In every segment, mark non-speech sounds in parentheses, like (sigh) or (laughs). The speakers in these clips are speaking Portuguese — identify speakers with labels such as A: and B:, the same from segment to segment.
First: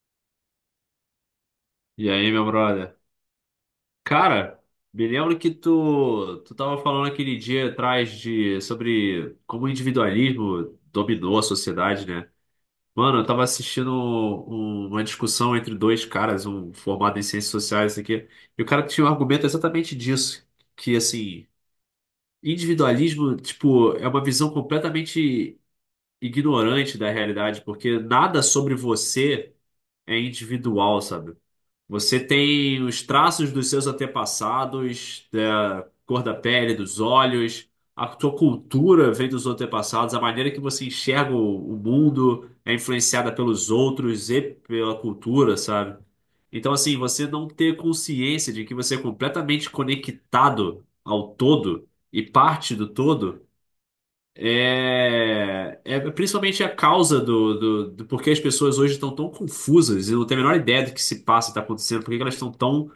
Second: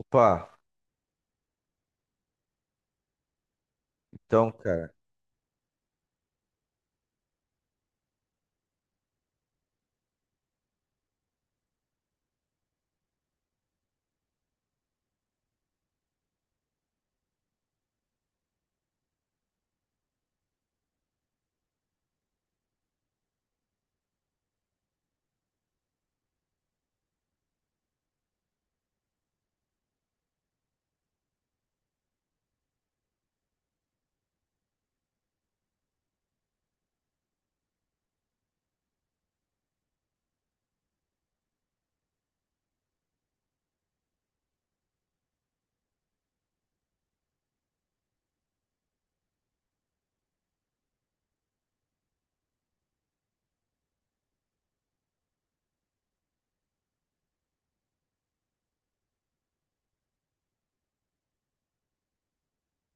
A: Opa,
B: E aí, meu brother?
A: então,
B: Cara,
A: cara.
B: me lembro que tu tava falando aquele dia atrás sobre como o individualismo dominou a sociedade, né? Mano, eu tava assistindo uma discussão entre dois caras, um formado em ciências sociais, isso aqui, e o cara tinha um argumento exatamente disso, que, assim, individualismo, tipo, é uma visão completamente ignorante da realidade, porque nada sobre você é individual, sabe? Você tem os traços dos seus antepassados, da cor da pele, dos olhos, a sua cultura vem dos antepassados, a maneira que você enxerga o mundo é influenciada pelos outros e pela cultura, sabe? Então, assim, você não ter consciência de que você é completamente conectado ao todo e parte do todo é principalmente a causa do porquê as pessoas hoje estão tão confusas e não têm a menor ideia do que se passa e está acontecendo, porque elas estão tão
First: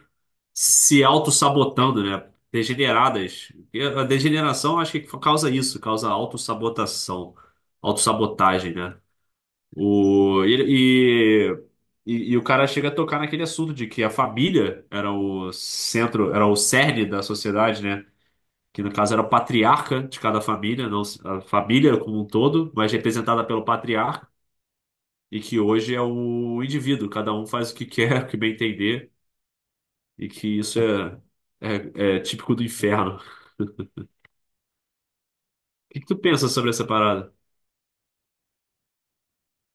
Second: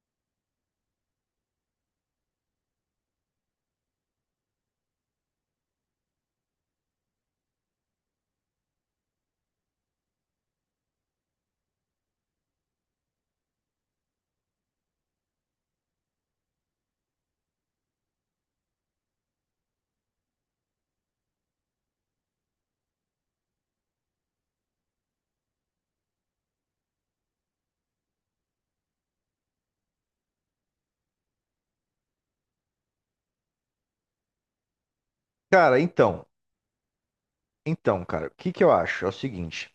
B: se autossabotando, né? Degeneradas. E a degeneração acho que causa isso, causa autossabotação, autossabotagem, né? O, e o cara chega a tocar naquele assunto de que a família era o centro, era o cerne da sociedade, né? Que no caso era o patriarca de cada família, não a família como um todo, mas representada pelo patriarca, e que hoje é o indivíduo, cada um faz o que quer, (laughs) o que bem entender. E que isso é típico do inferno. O
A: Cara,
B: que que tu
A: então,
B: pensa sobre essa parada?
A: cara, o que que eu acho? É o seguinte,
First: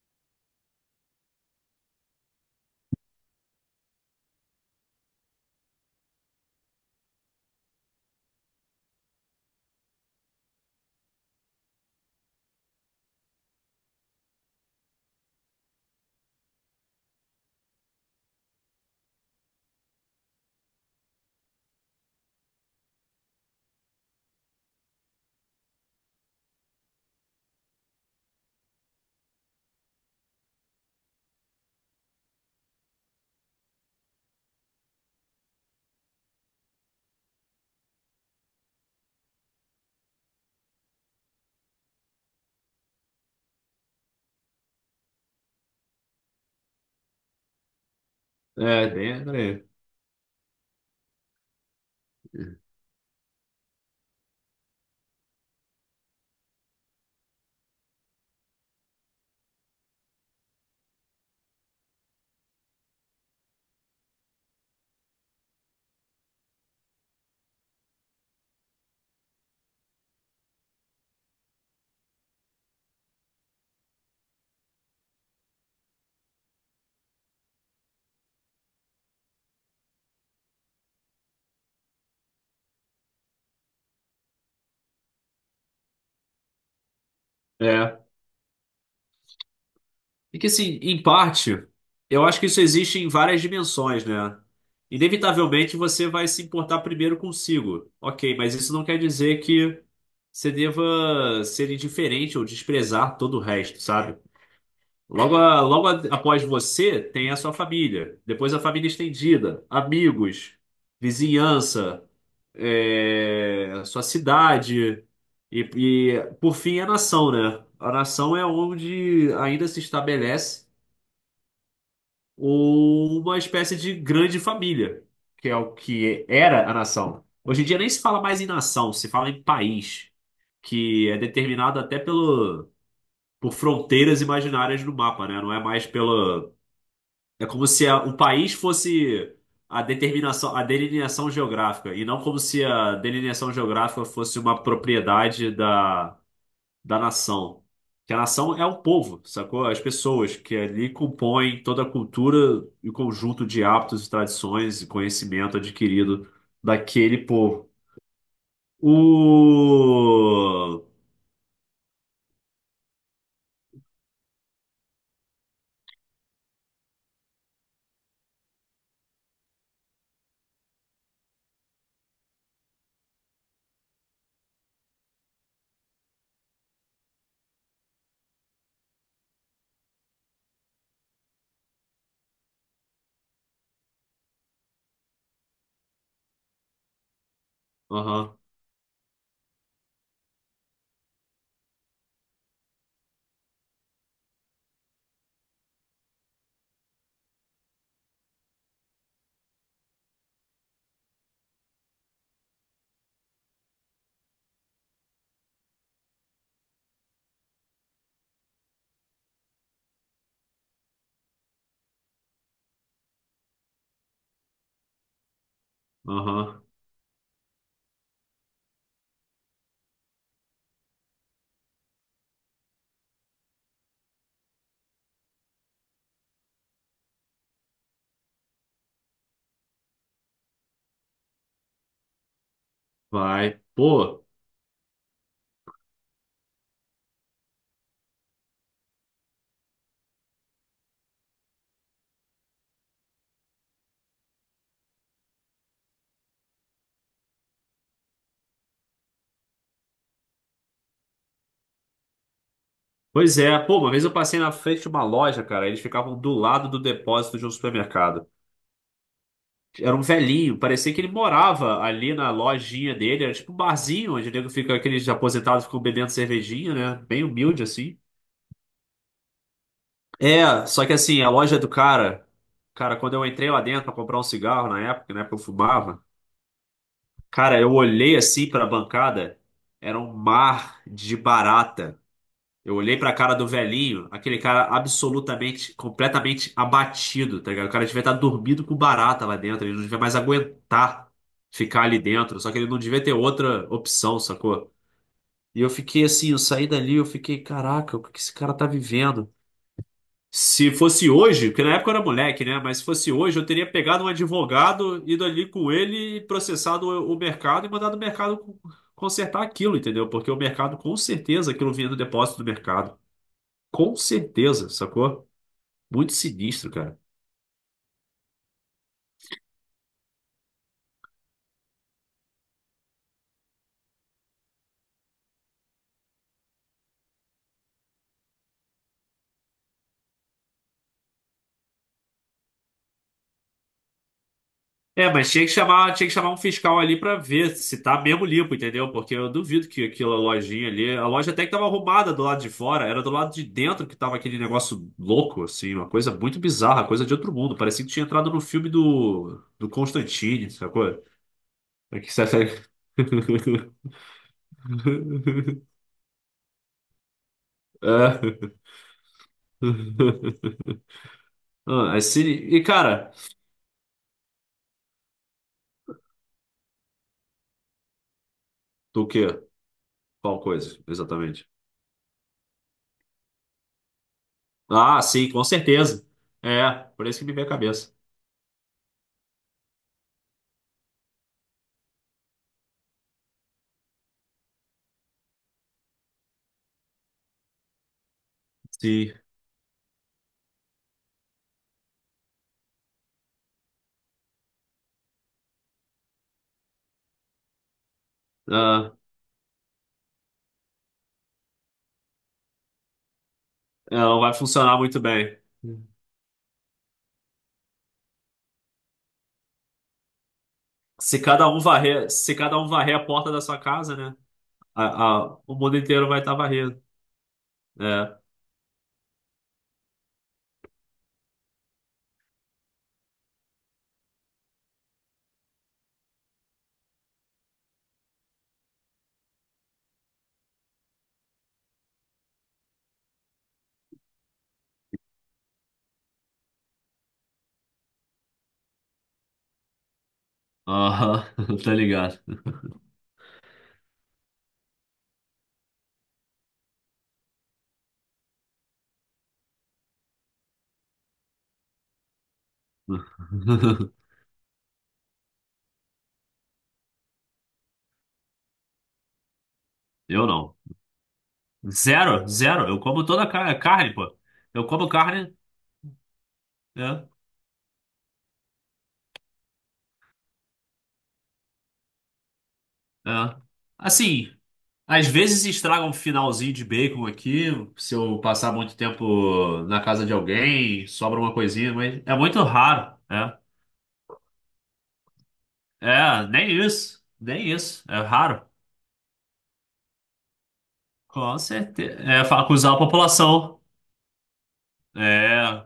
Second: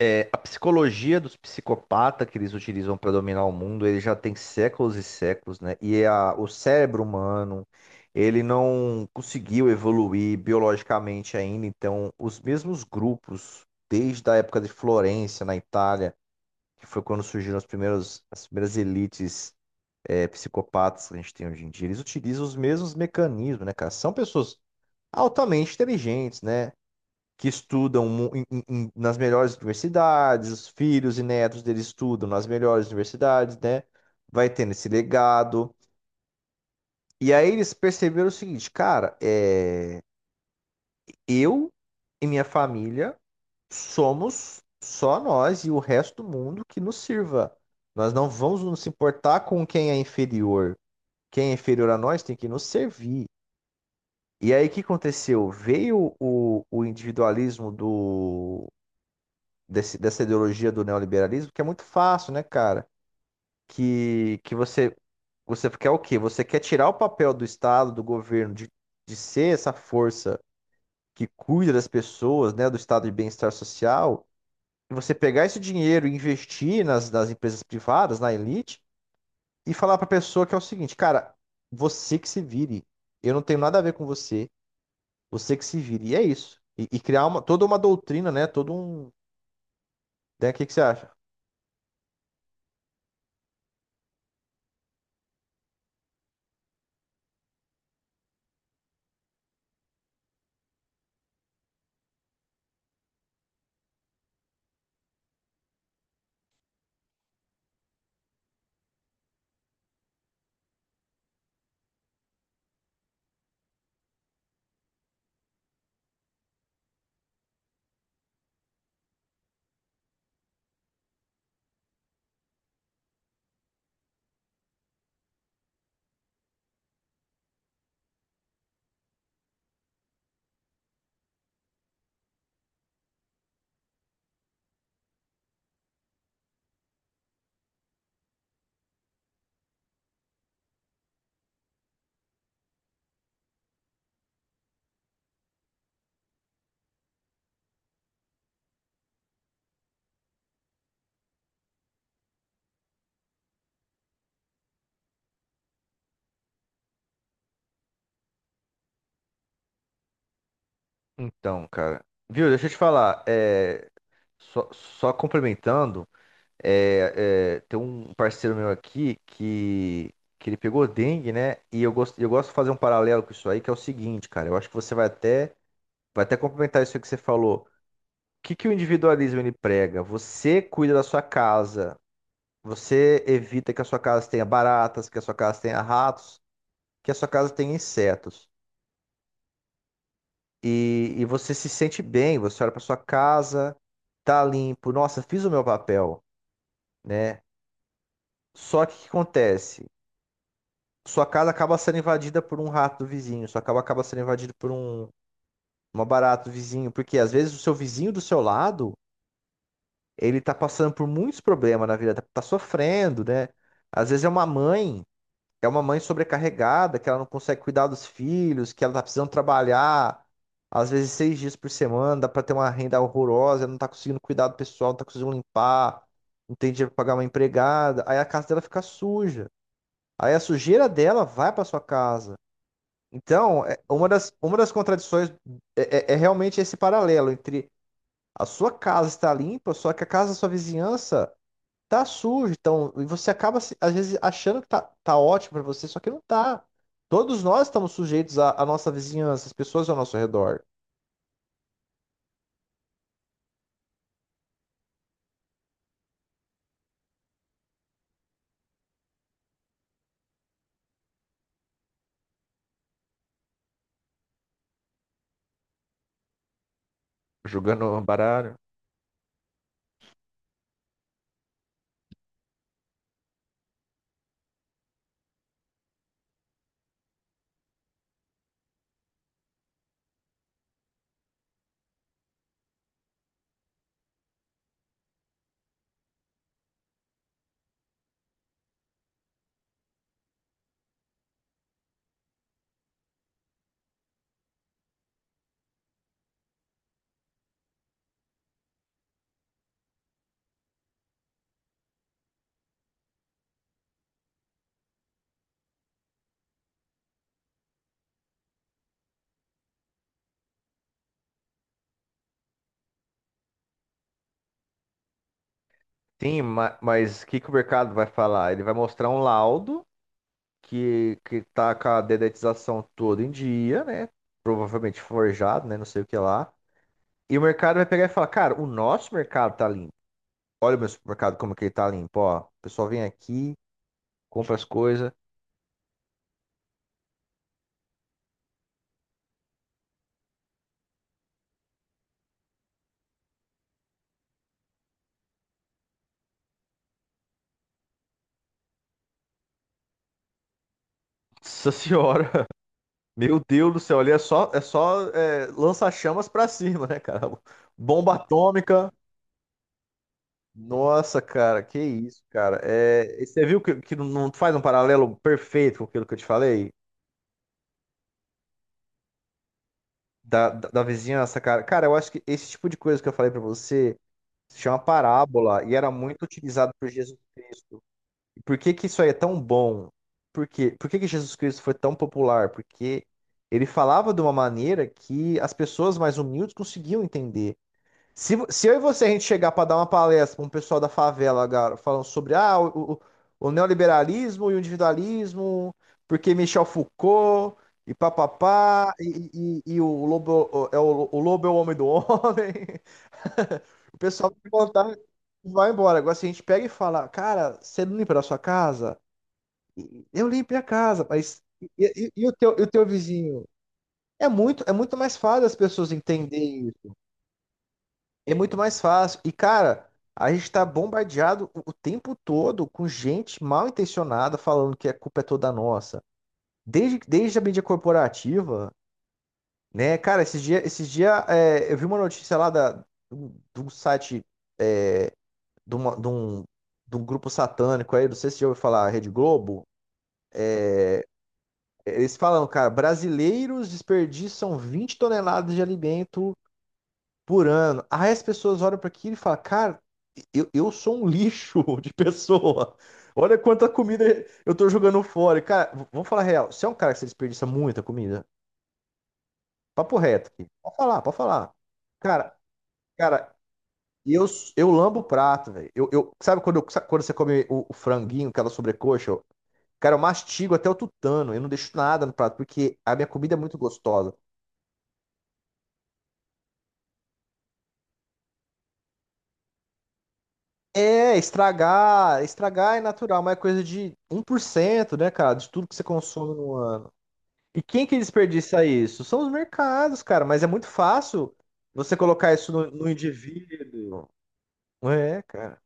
A: a psicologia dos psicopatas que eles utilizam para dominar o mundo, ele já tem séculos e séculos, né? O cérebro humano, ele não conseguiu evoluir biologicamente ainda, então os mesmos grupos, desde a época de Florença, na Itália, que foi quando surgiram as primeiras elites psicopatas que a gente tem hoje em dia, eles utilizam os mesmos mecanismos, né, cara? São pessoas altamente inteligentes, né? Que estudam nas melhores universidades, os filhos e netos deles estudam nas melhores universidades, né? Vai tendo esse legado. E aí eles perceberam o seguinte, cara, eu e minha família somos só nós, e o resto do mundo que nos sirva. Nós não vamos nos
B: É, bem,
A: importar com
B: peraí.
A: quem é inferior. Quem é inferior a nós tem que nos servir. E aí, o que aconteceu? Veio o individualismo dessa ideologia do neoliberalismo, que é muito fácil, né, cara? Que, que você, você quer o quê? Você quer tirar o papel do Estado, do governo, de ser essa força que cuida das pessoas, né, do estado de bem-estar social, e você pegar esse dinheiro e investir nas empresas privadas, na elite, e falar para a pessoa que é o seguinte, cara, você que se vire, eu não tenho nada a ver com você, você que se vire, e é isso. E criar uma, toda uma
B: É.
A: doutrina, né, todo um...
B: E que,
A: Né, o que, que
B: assim,
A: você
B: em
A: acha?
B: parte, eu acho que isso existe em várias dimensões, né? Inevitavelmente você vai se importar primeiro consigo. Ok, mas isso não quer dizer que você deva ser indiferente ou desprezar todo o resto, sabe? Logo, após você, tem a sua família. Depois a família estendida, amigos, vizinhança, sua cidade. E por fim, a nação, né? A nação é onde ainda se estabelece uma espécie de grande família, que é o que era a nação. Hoje em dia nem se fala mais em nação, se fala em país, que é determinado até por fronteiras imaginárias no mapa, né? Não é mais pelo. É como se o país fosse a determinação, a delineação geográfica, e não como se a delineação geográfica fosse uma propriedade da nação. Que a nação é o povo, sacou? As pessoas que ali compõem toda a cultura e o conjunto de hábitos e tradições e conhecimento adquirido daquele povo. O...
A: Então, cara. Viu, deixa eu te falar. É, só complementando, tem um parceiro meu aqui que ele pegou dengue, né? E eu gosto de fazer um paralelo com isso aí, que é o seguinte, cara. Eu acho que você vai até complementar isso aí que você falou. O que que o individualismo ele prega? Você cuida da sua casa, você evita que a sua casa tenha baratas, que a sua casa tenha ratos, que a sua casa tenha
B: Aham,
A: insetos. E você se sente bem, você olha para sua casa, tá limpo, nossa, fiz o meu papel, né? Só que o que acontece? Sua casa acaba sendo invadida por um rato do vizinho, sua casa acaba sendo invadida por uma barata do vizinho, porque às vezes o seu vizinho do seu lado, ele tá passando por muitos problemas na vida, tá sofrendo, né? Às vezes é uma mãe É uma mãe
B: aham,
A: sobrecarregada, que ela não consegue cuidar dos filhos, que ela tá precisando trabalhar, às vezes 6 dias por semana, dá pra ter uma renda horrorosa, ela não tá conseguindo cuidar do pessoal, não tá conseguindo limpar, não tem dinheiro pra pagar uma empregada, aí a casa dela fica suja. Aí a sujeira dela vai pra sua casa.
B: vai.
A: Então,
B: Pô.
A: uma das contradições é realmente esse paralelo entre a sua casa estar limpa, só que a casa da sua vizinhança tá sujo, então, e você acaba às vezes achando que tá ótimo pra você, só que não tá. Todos nós estamos sujeitos à, à nossa vizinhança, as pessoas ao nosso redor.
B: Pois é, pô, uma vez eu passei na frente de uma loja, cara, eles ficavam do lado do depósito de um supermercado. Era um velhinho, parecia que ele morava ali na lojinha dele, era tipo um barzinho onde o nego fica, aqueles aposentados ficam bebendo cervejinha, né? Bem humilde
A: Jogando
B: assim.
A: um baralho.
B: É, só que assim, a loja do cara, cara, quando eu entrei lá dentro pra comprar um cigarro na época, né, que eu fumava, cara, eu olhei assim pra bancada, era um mar de barata. Eu olhei pra cara do velhinho, aquele cara absolutamente, completamente abatido, tá ligado? O cara devia estar dormindo com barata lá dentro, ele não devia mais aguentar ficar ali dentro, só que ele não devia ter outra opção, sacou? E eu fiquei assim, eu saí dali, eu fiquei, caraca, o que que esse cara tá vivendo? Se fosse hoje, porque na época eu era moleque, né? Mas se fosse hoje, eu teria pegado um advogado, ido ali com ele, e processado o mercado e mandado o mercado consertar aquilo, entendeu? Porque o mercado, com certeza, aquilo vinha do depósito do mercado. Com certeza, sacou? Muito
A: Sim,
B: sinistro, cara.
A: mas o que, que o mercado vai falar? Ele vai mostrar um laudo que tá com a dedetização todo em dia, né? Provavelmente forjado, né? Não sei o que lá. E o mercado vai pegar e falar, cara, o nosso mercado tá limpo. Olha o meu supermercado como que ele tá limpo, ó. O pessoal vem aqui, compra as
B: É,
A: coisas.
B: mas tinha que chamar um fiscal ali pra ver se tá mesmo limpo, entendeu? Porque eu duvido que aquela lojinha ali, a loja até que tava arrumada do lado de fora, era do lado de dentro que tava aquele negócio louco, assim, uma coisa muito bizarra, coisa de outro mundo. Parecia que tinha entrado no filme do Constantine, sacou?
A: (laughs) Nossa
B: É que
A: senhora.
B: você-
A: Meu Deus do
B: (laughs)
A: céu, ali é só lança-chamas pra cima, né, cara? (laughs) Bomba
B: É.
A: atômica. Nossa, cara, que
B: Ah, é
A: isso,
B: sini-
A: cara.
B: E, cara,
A: É, e você viu que não não faz um paralelo perfeito com aquilo que eu te falei?
B: do quê? Qual coisa,
A: Da vizinhança,
B: exatamente?
A: cara. Cara, eu acho que esse tipo de coisa que eu falei pra você se chama
B: Ah, sim, com
A: parábola e era
B: certeza.
A: muito
B: É,
A: utilizado por
B: por isso
A: Jesus
B: que me veio a
A: Cristo.
B: cabeça.
A: E por que que isso aí é tão bom? Por quê? Por que que Jesus Cristo foi tão popular? Porque ele falava de uma maneira que as pessoas mais humildes conseguiam entender. Se eu e você a
B: Sim.
A: gente chegar para dar uma palestra para um pessoal da favela, cara, falando sobre o neoliberalismo e o individualismo, porque Michel Foucault e
B: Ah,
A: papapá, e o lobo é o homem do homem, (laughs)
B: é,
A: o
B: não
A: pessoal
B: vai
A: vai
B: funcionar
A: contar
B: muito bem.
A: e vai embora. Agora, se a gente pega e fala, cara, você não limpa da sua casa? Eu limpei a casa,
B: Se
A: mas
B: cada um varrer, se cada
A: e o
B: um
A: teu
B: varrer a porta da
A: vizinho?
B: sua casa, né?
A: É muito
B: a-
A: mais fácil
B: o
A: as
B: mundo
A: pessoas
B: inteiro vai estar
A: entenderem,
B: varrendo. É.
A: é muito mais fácil. E, cara, a gente tá bombardeado o tempo todo com gente mal intencionada falando que a culpa é toda nossa. Desde a mídia corporativa, né? Cara, esses dia, é, eu vi uma notícia lá do site é, de, uma- de um, de um grupo satânico aí, não sei se você já ouviu falar, Rede Globo.
B: Aham, (laughs) tá
A: Eles
B: ligado.
A: falam, cara, brasileiros desperdiçam 20 toneladas de alimento por ano. Aí as pessoas olham para aquilo e falam, cara, eu sou um lixo (laughs) de pessoa. Olha quanta
B: (laughs)
A: comida eu tô jogando fora. E, cara, vamos falar a real. Você é um cara que você desperdiça muita comida? Papo
B: Eu
A: reto aqui.
B: não.
A: Pode falar, pode falar.
B: Zero,
A: Cara,
B: zero. Eu como toda
A: cara,
B: a carne, pô.
A: eu,
B: Eu
A: eu
B: como
A: lambo o
B: carne,
A: prato, velho. Sabe quando, sabe quando
B: é,
A: você come o franguinho, aquela sobrecoxa? Eu- Cara, eu mastigo até o tutano. Eu não deixo nada no prato, porque a minha
B: é.
A: comida é muito gostosa.
B: Assim, às vezes estraga um finalzinho de bacon aqui, se eu passar muito tempo na casa de alguém,
A: É,
B: sobra uma coisinha, mas é muito
A: estragar é
B: raro,
A: natural, mas
B: é.
A: é coisa de 1%, né, cara, de tudo que você
B: É,
A: consome
B: nem
A: no ano.
B: isso, nem
A: E
B: isso,
A: quem que
B: é raro.
A: desperdiça isso? São os mercados, cara, mas é muito fácil
B: Com
A: você
B: certeza.
A: colocar isso
B: Acusar a
A: no
B: população,
A: indivíduo. É,
B: é,
A: cara.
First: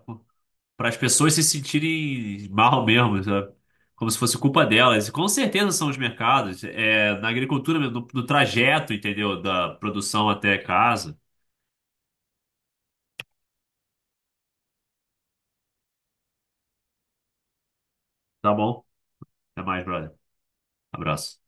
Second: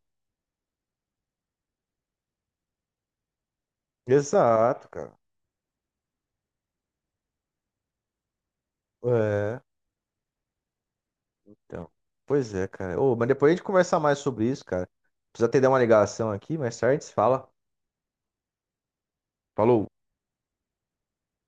B: para as pessoas se sentirem mal mesmo, sabe? Como se fosse culpa
A: Exato,
B: delas. E
A: cara.
B: com certeza são os mercados, é, na agricultura mesmo, no trajeto, entendeu?
A: É,
B: Da produção até casa.
A: então. Pois é, cara. Ô, mas depois a gente conversar mais sobre isso, cara. Precisa ter uma ligação aqui, mais tarde se fala.
B: Tá bom? Até mais,
A: Falou.
B: brother. Abraço.